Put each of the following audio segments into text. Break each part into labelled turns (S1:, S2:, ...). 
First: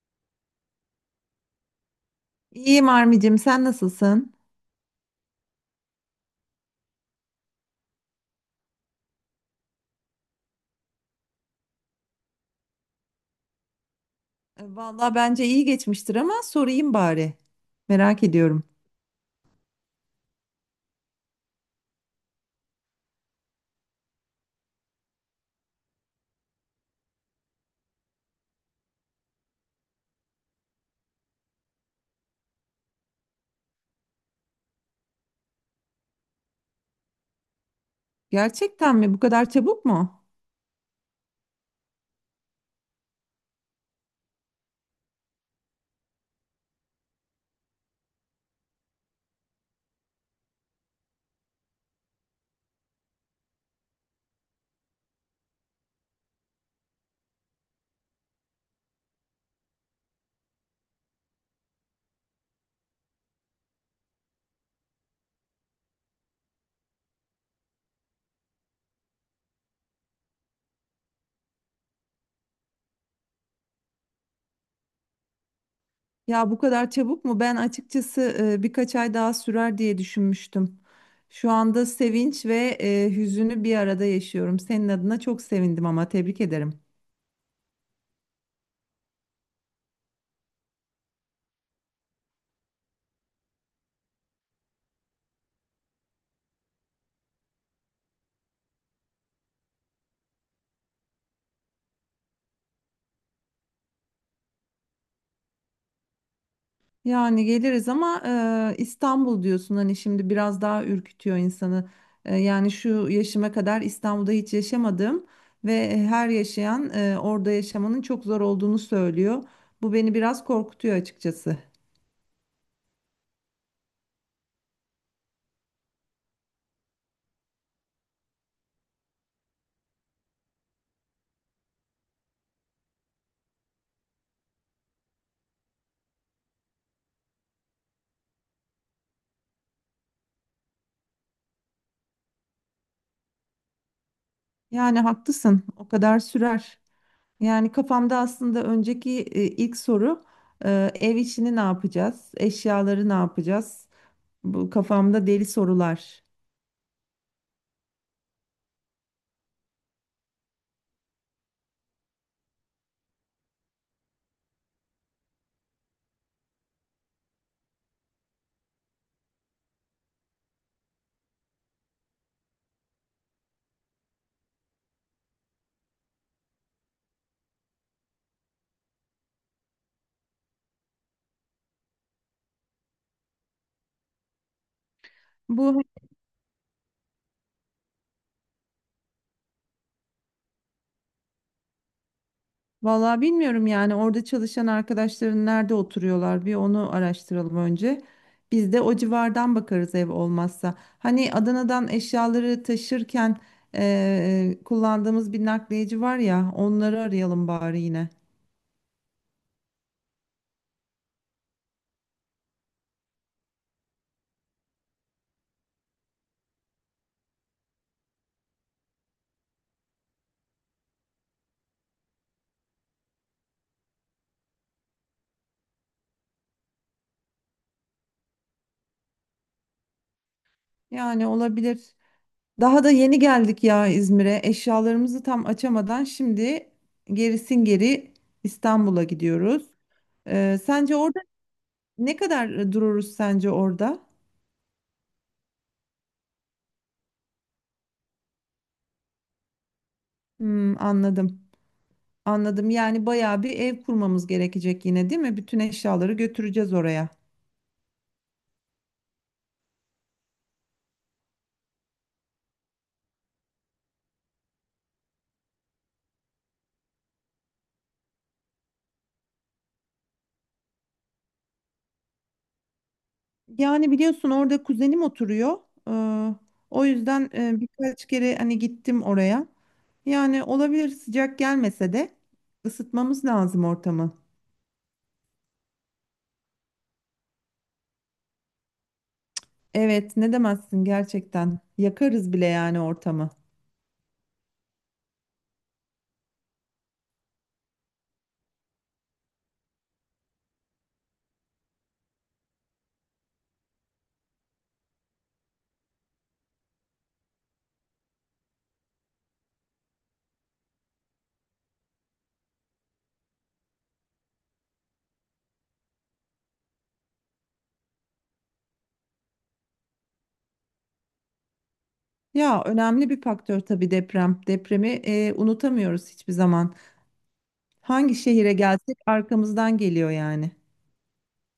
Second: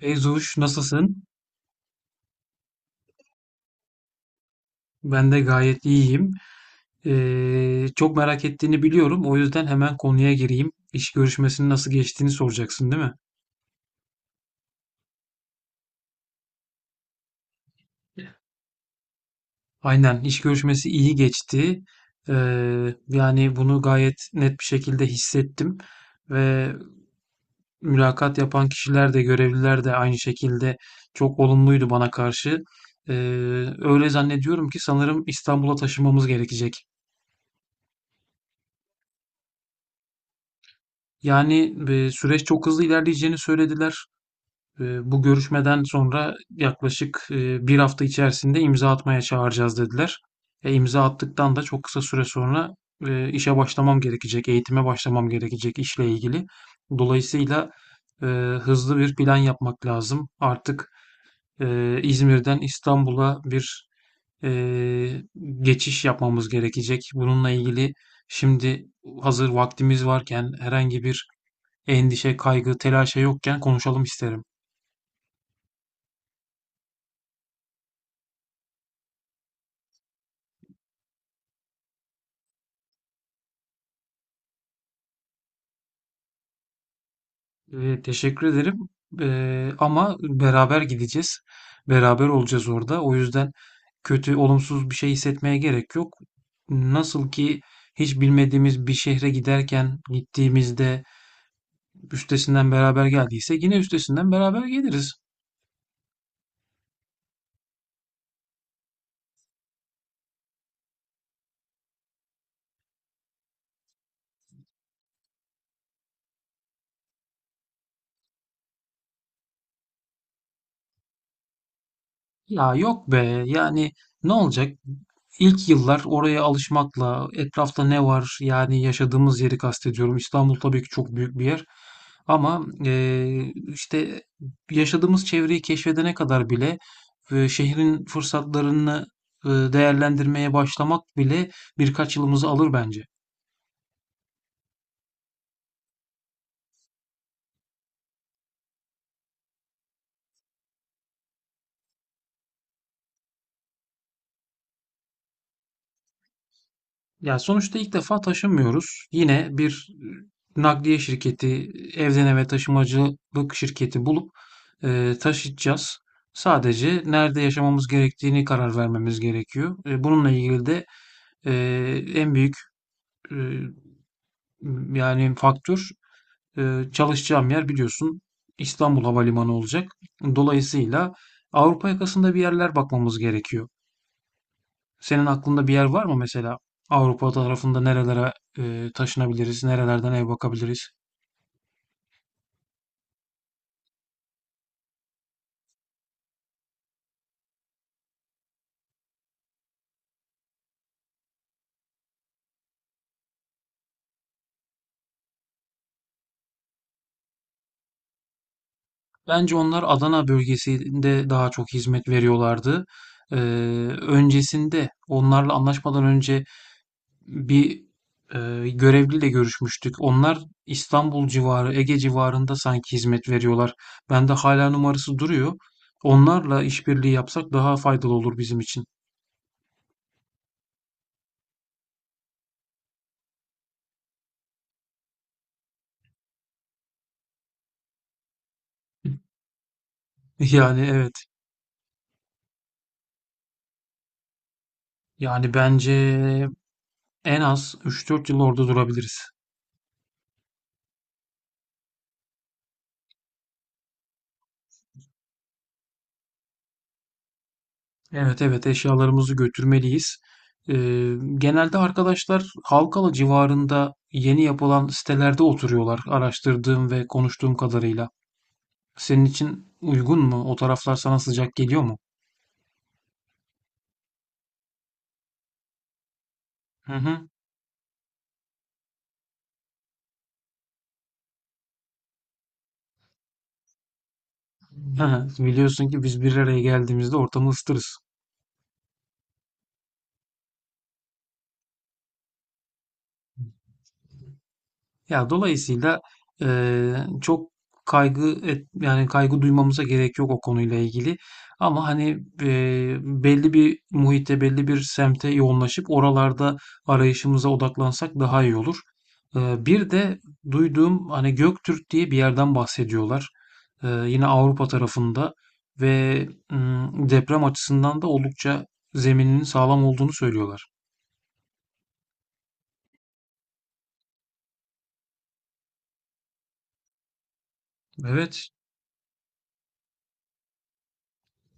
S1: Beyzuş nasılsın?
S2: İyiyim Armi'cim, sen nasılsın?
S1: Ben de gayet iyiyim. Çok merak ettiğini biliyorum. O yüzden hemen konuya gireyim. İş görüşmesinin nasıl geçtiğini soracaksın, değil mi?
S2: Vallahi bence iyi geçmiştir ama sorayım bari. Merak ediyorum.
S1: Aynen, iş görüşmesi iyi geçti. Ee, yani bunu gayet net bir şekilde hissettim. Ve mülakat yapan kişiler de görevliler de aynı şekilde çok olumluydu bana karşı. Ee, öyle zannediyorum ki sanırım İstanbul'a taşınmamız gerekecek.
S2: Gerçekten mi? Bu kadar çabuk mu?
S1: Yani süreç çok hızlı ilerleyeceğini söylediler. Bu görüşmeden sonra yaklaşık 1 hafta içerisinde imza atmaya çağıracağız dediler. E, imza attıktan da çok kısa süre sonra, işe başlamam gerekecek, eğitime başlamam gerekecek işle ilgili. Dolayısıyla, eee, hızlı bir plan yapmak lazım. Artık, İzmir'den İstanbul'a bir eee, geçiş yapmamız gerekecek. Bununla ilgili şimdi hazır vaktimiz varken, herhangi bir endişe, kaygı, telaşa yokken konuşalım isterim.
S2: Ya bu kadar çabuk mu? Ben açıkçası birkaç ay daha sürer diye düşünmüştüm. Şu anda sevinç ve hüzünü bir arada yaşıyorum. Senin adına çok sevindim ama tebrik ederim.
S1: Teşekkür ederim. Ama beraber gideceğiz. Beraber olacağız orada. O yüzden kötü, olumsuz bir şey hissetmeye gerek yok. Nasıl ki hiç bilmediğimiz bir şehre giderken gittiğimizde üstesinden beraber geldiyse yine üstesinden beraber geliriz.
S2: Yani geliriz ama İstanbul diyorsun hani şimdi biraz daha ürkütüyor insanı. Yani şu yaşıma kadar İstanbul'da hiç yaşamadım ve her yaşayan orada yaşamanın çok zor olduğunu söylüyor. Bu beni biraz korkutuyor açıkçası.
S1: Ya yok be yani ne olacak? İlk yıllar oraya alışmakla etrafta ne var, yani yaşadığımız yeri kastediyorum. İstanbul tabii ki çok büyük bir yer ama işte yaşadığımız çevreyi keşfedene kadar bile şehrin fırsatlarını değerlendirmeye başlamak bile birkaç yılımızı alır bence.
S2: Yani haklısın, o kadar sürer. Yani kafamda aslında önceki ilk soru ev işini ne yapacağız, eşyaları ne yapacağız? Bu kafamda deli sorular.
S1: Ya sonuçta ilk defa taşımıyoruz. Yine bir nakliye şirketi, evden eve taşımacılık şirketi bulup taşıtacağız. Sadece nerede yaşamamız gerektiğini karar vermemiz gerekiyor. Bununla ilgili de e, en büyük, e, yani faktör, çalışacağım yer, biliyorsun, İstanbul Havalimanı olacak. Dolayısıyla Avrupa yakasında bir yerler bakmamız gerekiyor. Senin aklında bir
S2: Bu
S1: yer var mı mesela? Avrupa tarafında nerelere taşınabiliriz, nerelerden ev bakabiliriz?
S2: Vallahi bilmiyorum yani orada çalışan arkadaşların nerede oturuyorlar bir onu araştıralım önce. Biz de o civardan bakarız ev olmazsa. Hani Adana'dan eşyaları taşırken kullandığımız bir nakliyeci var ya onları arayalım bari yine.
S1: Bence onlar Adana bölgesinde daha çok hizmet veriyorlardı. Ee, öncesinde onlarla anlaşmadan önce bir görevliyle görüşmüştük. Onlar İstanbul civarı, Ege civarında sanki hizmet veriyorlar. Bende hala numarası duruyor. Onlarla işbirliği yapsak daha faydalı olur bizim için.
S2: Yani olabilir. Daha da yeni geldik ya İzmir'e. Eşyalarımızı tam açamadan şimdi gerisin geri İstanbul'a gidiyoruz.
S1: Yani
S2: Sence orada
S1: evet.
S2: ne kadar dururuz sence orada?
S1: Yani bence en az 3-4 yıl orada durabiliriz.
S2: Hmm, anladım. Anladım. Yani bayağı bir ev kurmamız gerekecek yine, değil mi? Bütün eşyaları götüreceğiz oraya.
S1: Evet, evet, eşyalarımızı götürmeliyiz. Ee, genelde arkadaşlar Halkalı civarında yeni yapılan sitelerde oturuyorlar, araştırdığım ve konuştuğum kadarıyla. Senin için uygun mu? O taraflar sana sıcak geliyor mu?
S2: Yani biliyorsun orada kuzenim oturuyor. Ee, O
S1: Hı hı.
S2: yüzden birkaç kere hani gittim oraya. Yani olabilir sıcak gelmese de ısıtmamız lazım ortamı.
S1: Hı hı. Biliyorsun ki biz bir araya geldiğimizde ortamı ısıtırız.
S2: Evet, ne demezsin gerçekten. Yakarız bile yani ortamı.
S1: Ya dolayısıyla çok yani kaygı duymamıza gerek yok o konuyla ilgili. Ama hani belli bir muhitte, belli bir semte yoğunlaşıp oralarda arayışımıza odaklansak daha iyi olur. Bir de duyduğum, hani Göktürk diye bir yerden bahsediyorlar. Yine Avrupa tarafında ve deprem açısından da oldukça zemininin sağlam olduğunu söylüyorlar.
S2: Ya önemli bir faktör tabii deprem. Depremi unutamıyoruz hiçbir zaman. Hangi
S1: Evet.
S2: şehire gelsek arkamızdan geliyor yani.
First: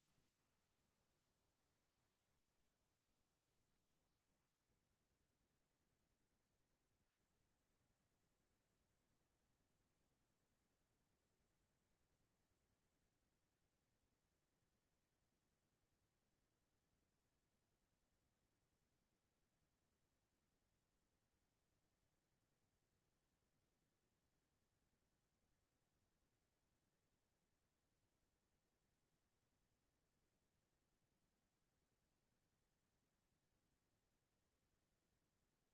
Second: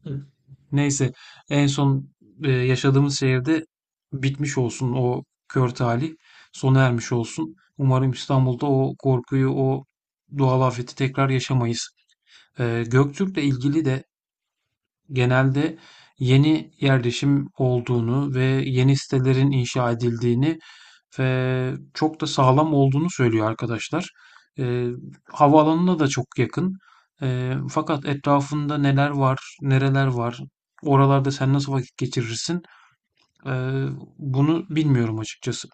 S1: Hı. Neyse, en son yaşadığımız şehirde bitmiş olsun o kör talih. Sona ermiş olsun. Umarım İstanbul'da o korkuyu, o doğal afeti tekrar yaşamayız. Göktürk'le ilgili de genelde yeni yerleşim olduğunu ve yeni sitelerin inşa edildiğini ve çok da sağlam olduğunu söylüyor arkadaşlar. Eee havaalanına da çok yakın. Fakat etrafında neler var, nereler var, oralarda sen nasıl vakit geçirirsin? Eee, bunu bilmiyorum açıkçası.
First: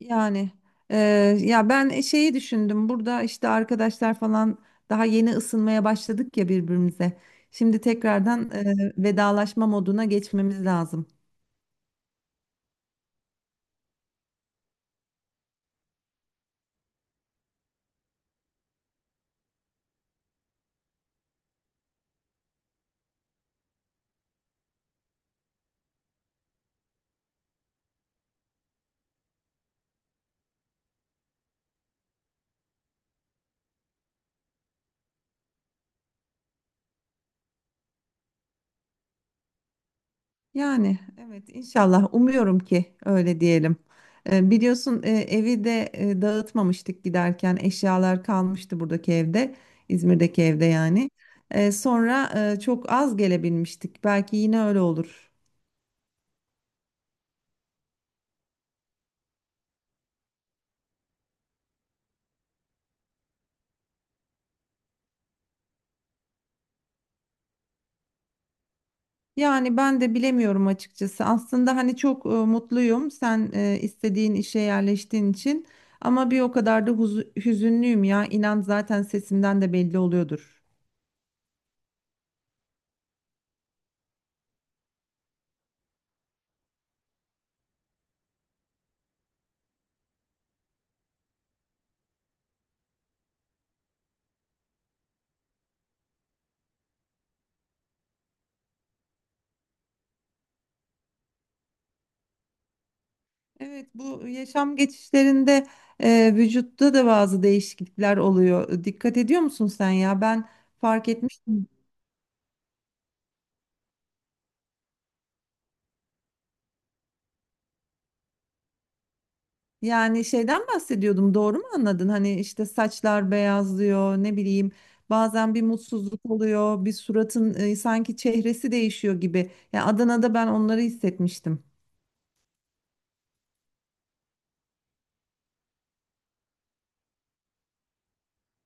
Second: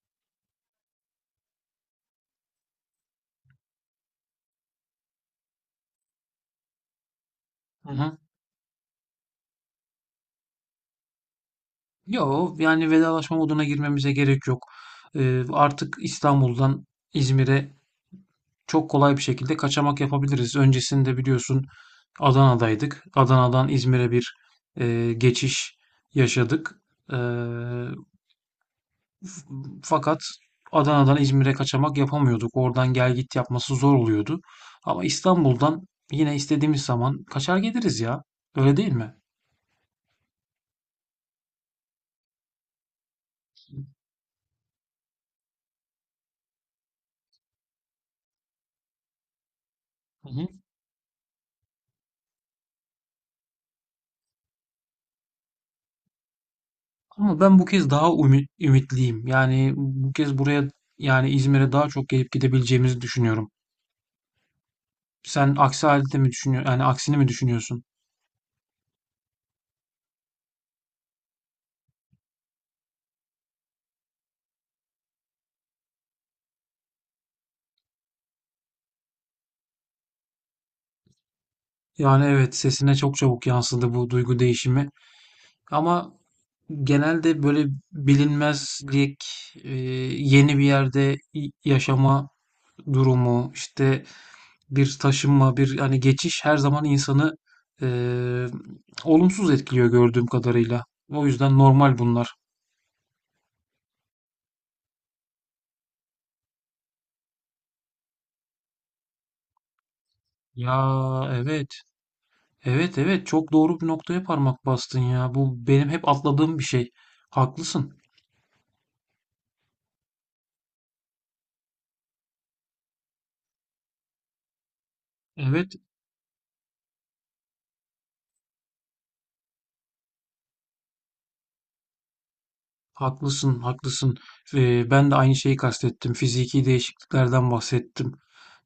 S2: Yani eee, ya ben şeyi düşündüm burada işte arkadaşlar falan daha yeni ısınmaya başladık ya birbirimize. Şimdi
S1: Hı hı.
S2: tekrardan vedalaşma moduna geçmemiz lazım.
S1: Yo, yani vedalaşma moduna girmemize gerek yok. Artık İstanbul'dan İzmir'e çok kolay bir şekilde kaçamak yapabiliriz. Öncesinde biliyorsun Adana'daydık. Adana'dan İzmir'e bir geçiş yaşadık. E, fakat Adana'dan İzmir'e kaçamak yapamıyorduk. Oradan gel git yapması zor oluyordu. Ama İstanbul'dan yine istediğimiz zaman kaçar geliriz ya. Öyle değil mi?
S2: Yani evet inşallah umuyorum ki öyle diyelim. Biliyorsun evi de dağıtmamıştık giderken eşyalar kalmıştı buradaki evde
S1: Hı
S2: İzmir'deki
S1: hı.
S2: evde yani. Sonra çok az gelebilmiştik belki yine öyle olur.
S1: Ama ben bu kez daha ümitliyim. Yani bu kez buraya, yani İzmir'e, daha çok gelip gidebileceğimizi düşünüyorum. Sen aksi halde mi düşünüyorsun? Yani aksini mi düşünüyorsun?
S2: Yani ben de bilemiyorum açıkçası. Aslında hani çok mutluyum sen istediğin işe yerleştiğin için ama bir o kadar da hüzünlüyüm ya. İnan zaten sesimden de belli oluyordur.
S1: Yani evet, sesine çok çabuk yansıdı bu duygu değişimi. Ama genelde böyle bilinmezlik, e, yeni bir yerde yaşama durumu, işte bir taşınma, bir hani geçiş her zaman insanı e, olumsuz etkiliyor gördüğüm kadarıyla. O yüzden normal bunlar.
S2: Evet bu yaşam geçişlerinde vücutta da bazı değişiklikler oluyor. Dikkat ediyor musun sen ya? Ben
S1: Ya
S2: fark etmiştim.
S1: evet, evet, evet, çok doğru bir noktaya parmak bastın ya. Bu benim hep atladığım bir şey. Haklısın.
S2: Yani şeyden bahsediyordum doğru mu anladın? Hani işte saçlar beyazlıyor ne bileyim bazen bir
S1: Evet.
S2: mutsuzluk oluyor bir suratın sanki çehresi değişiyor gibi. Yani Adana'da ben onları hissetmiştim.
S1: Haklısın, haklısın. Ben de aynı şeyi kastettim. Fiziki değişikliklerden bahsettim.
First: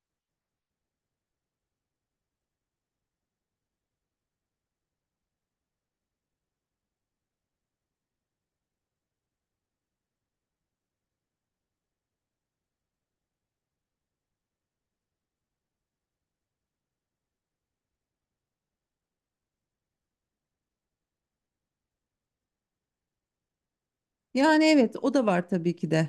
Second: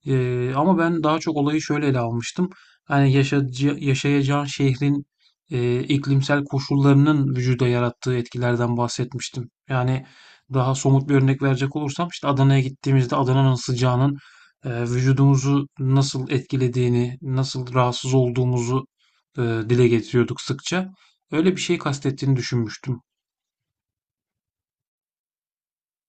S1: Ama ben daha çok olayı şöyle ele almıştım. Hani yaşayacağın şehrin iklimsel koşullarının vücuda yarattığı etkilerden bahsetmiştim. Yani daha somut bir örnek verecek olursam, işte Adana'ya gittiğimizde Adana'nın sıcağının vücudumuzu nasıl etkilediğini, nasıl rahatsız olduğumuzu dile getiriyorduk sıkça. Öyle bir şey kastettiğini düşünmüştüm.
S2: Yani evet o da var tabii ki de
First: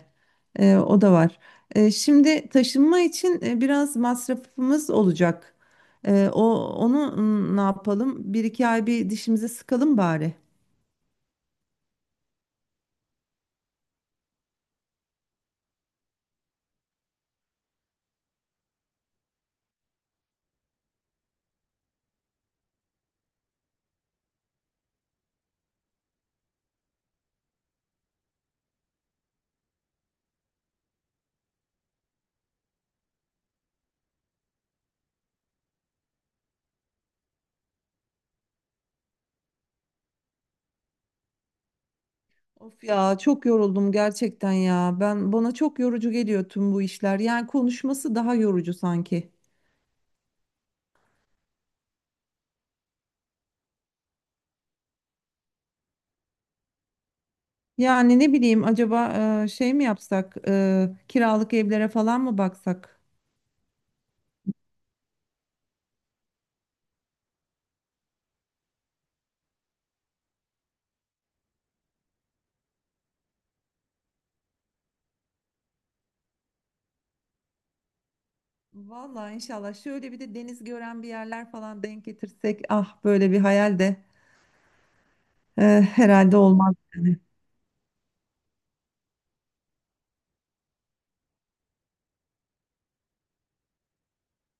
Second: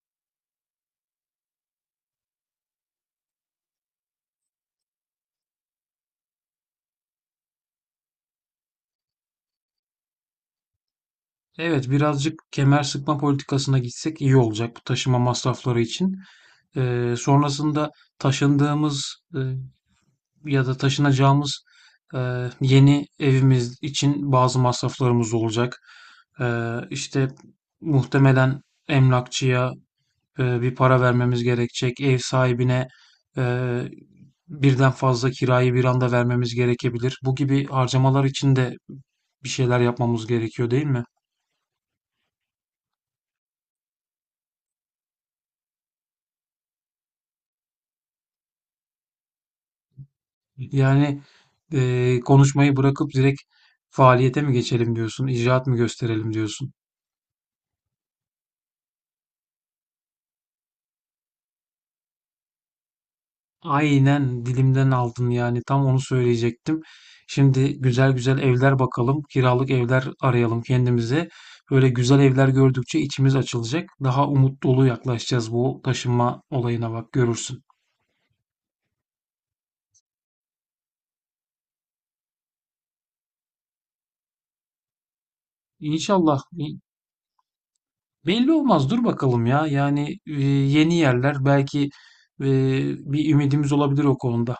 S2: E, o da var. E, şimdi taşınma için biraz masrafımız olacak. O onu ne yapalım bir iki ay bir dişimize sıkalım bari.
S1: Evet, birazcık kemer sıkma politikasına gitsek iyi olacak bu taşıma masrafları için. Sonrasında taşındığımız, ya da taşınacağımız, yeni evimiz için bazı masraflarımız olacak. İşte muhtemelen emlakçıya bir para vermemiz gerekecek. Ev sahibine e, birden fazla kirayı bir anda vermemiz gerekebilir. Bu gibi harcamalar için de bir şeyler yapmamız gerekiyor, değil mi?
S2: Of ya çok yoruldum gerçekten ya. Ben bana çok yorucu geliyor tüm bu işler. Yani konuşması daha yorucu sanki.
S1: Yani konuşmayı bırakıp direkt faaliyete mi geçelim diyorsun, icraat mı gösterelim diyorsun.
S2: Yani ne bileyim acaba şey mi yapsak? Kiralık evlere falan mı baksak?
S1: Aynen, dilimden aldın, yani tam onu söyleyecektim. Şimdi güzel güzel evler bakalım, kiralık evler arayalım kendimize. Böyle güzel evler gördükçe içimiz açılacak. Daha umut dolu yaklaşacağız bu taşınma olayına, bak görürsün.
S2: Vallahi inşallah şöyle bir de deniz gören bir yerler falan denk getirsek ah böyle bir hayal de herhalde
S1: İnşallah
S2: olmaz. Yani.
S1: belli olmaz, dur bakalım ya. Yani yeni yerler belki e, bir ümidimiz olabilir o konuda.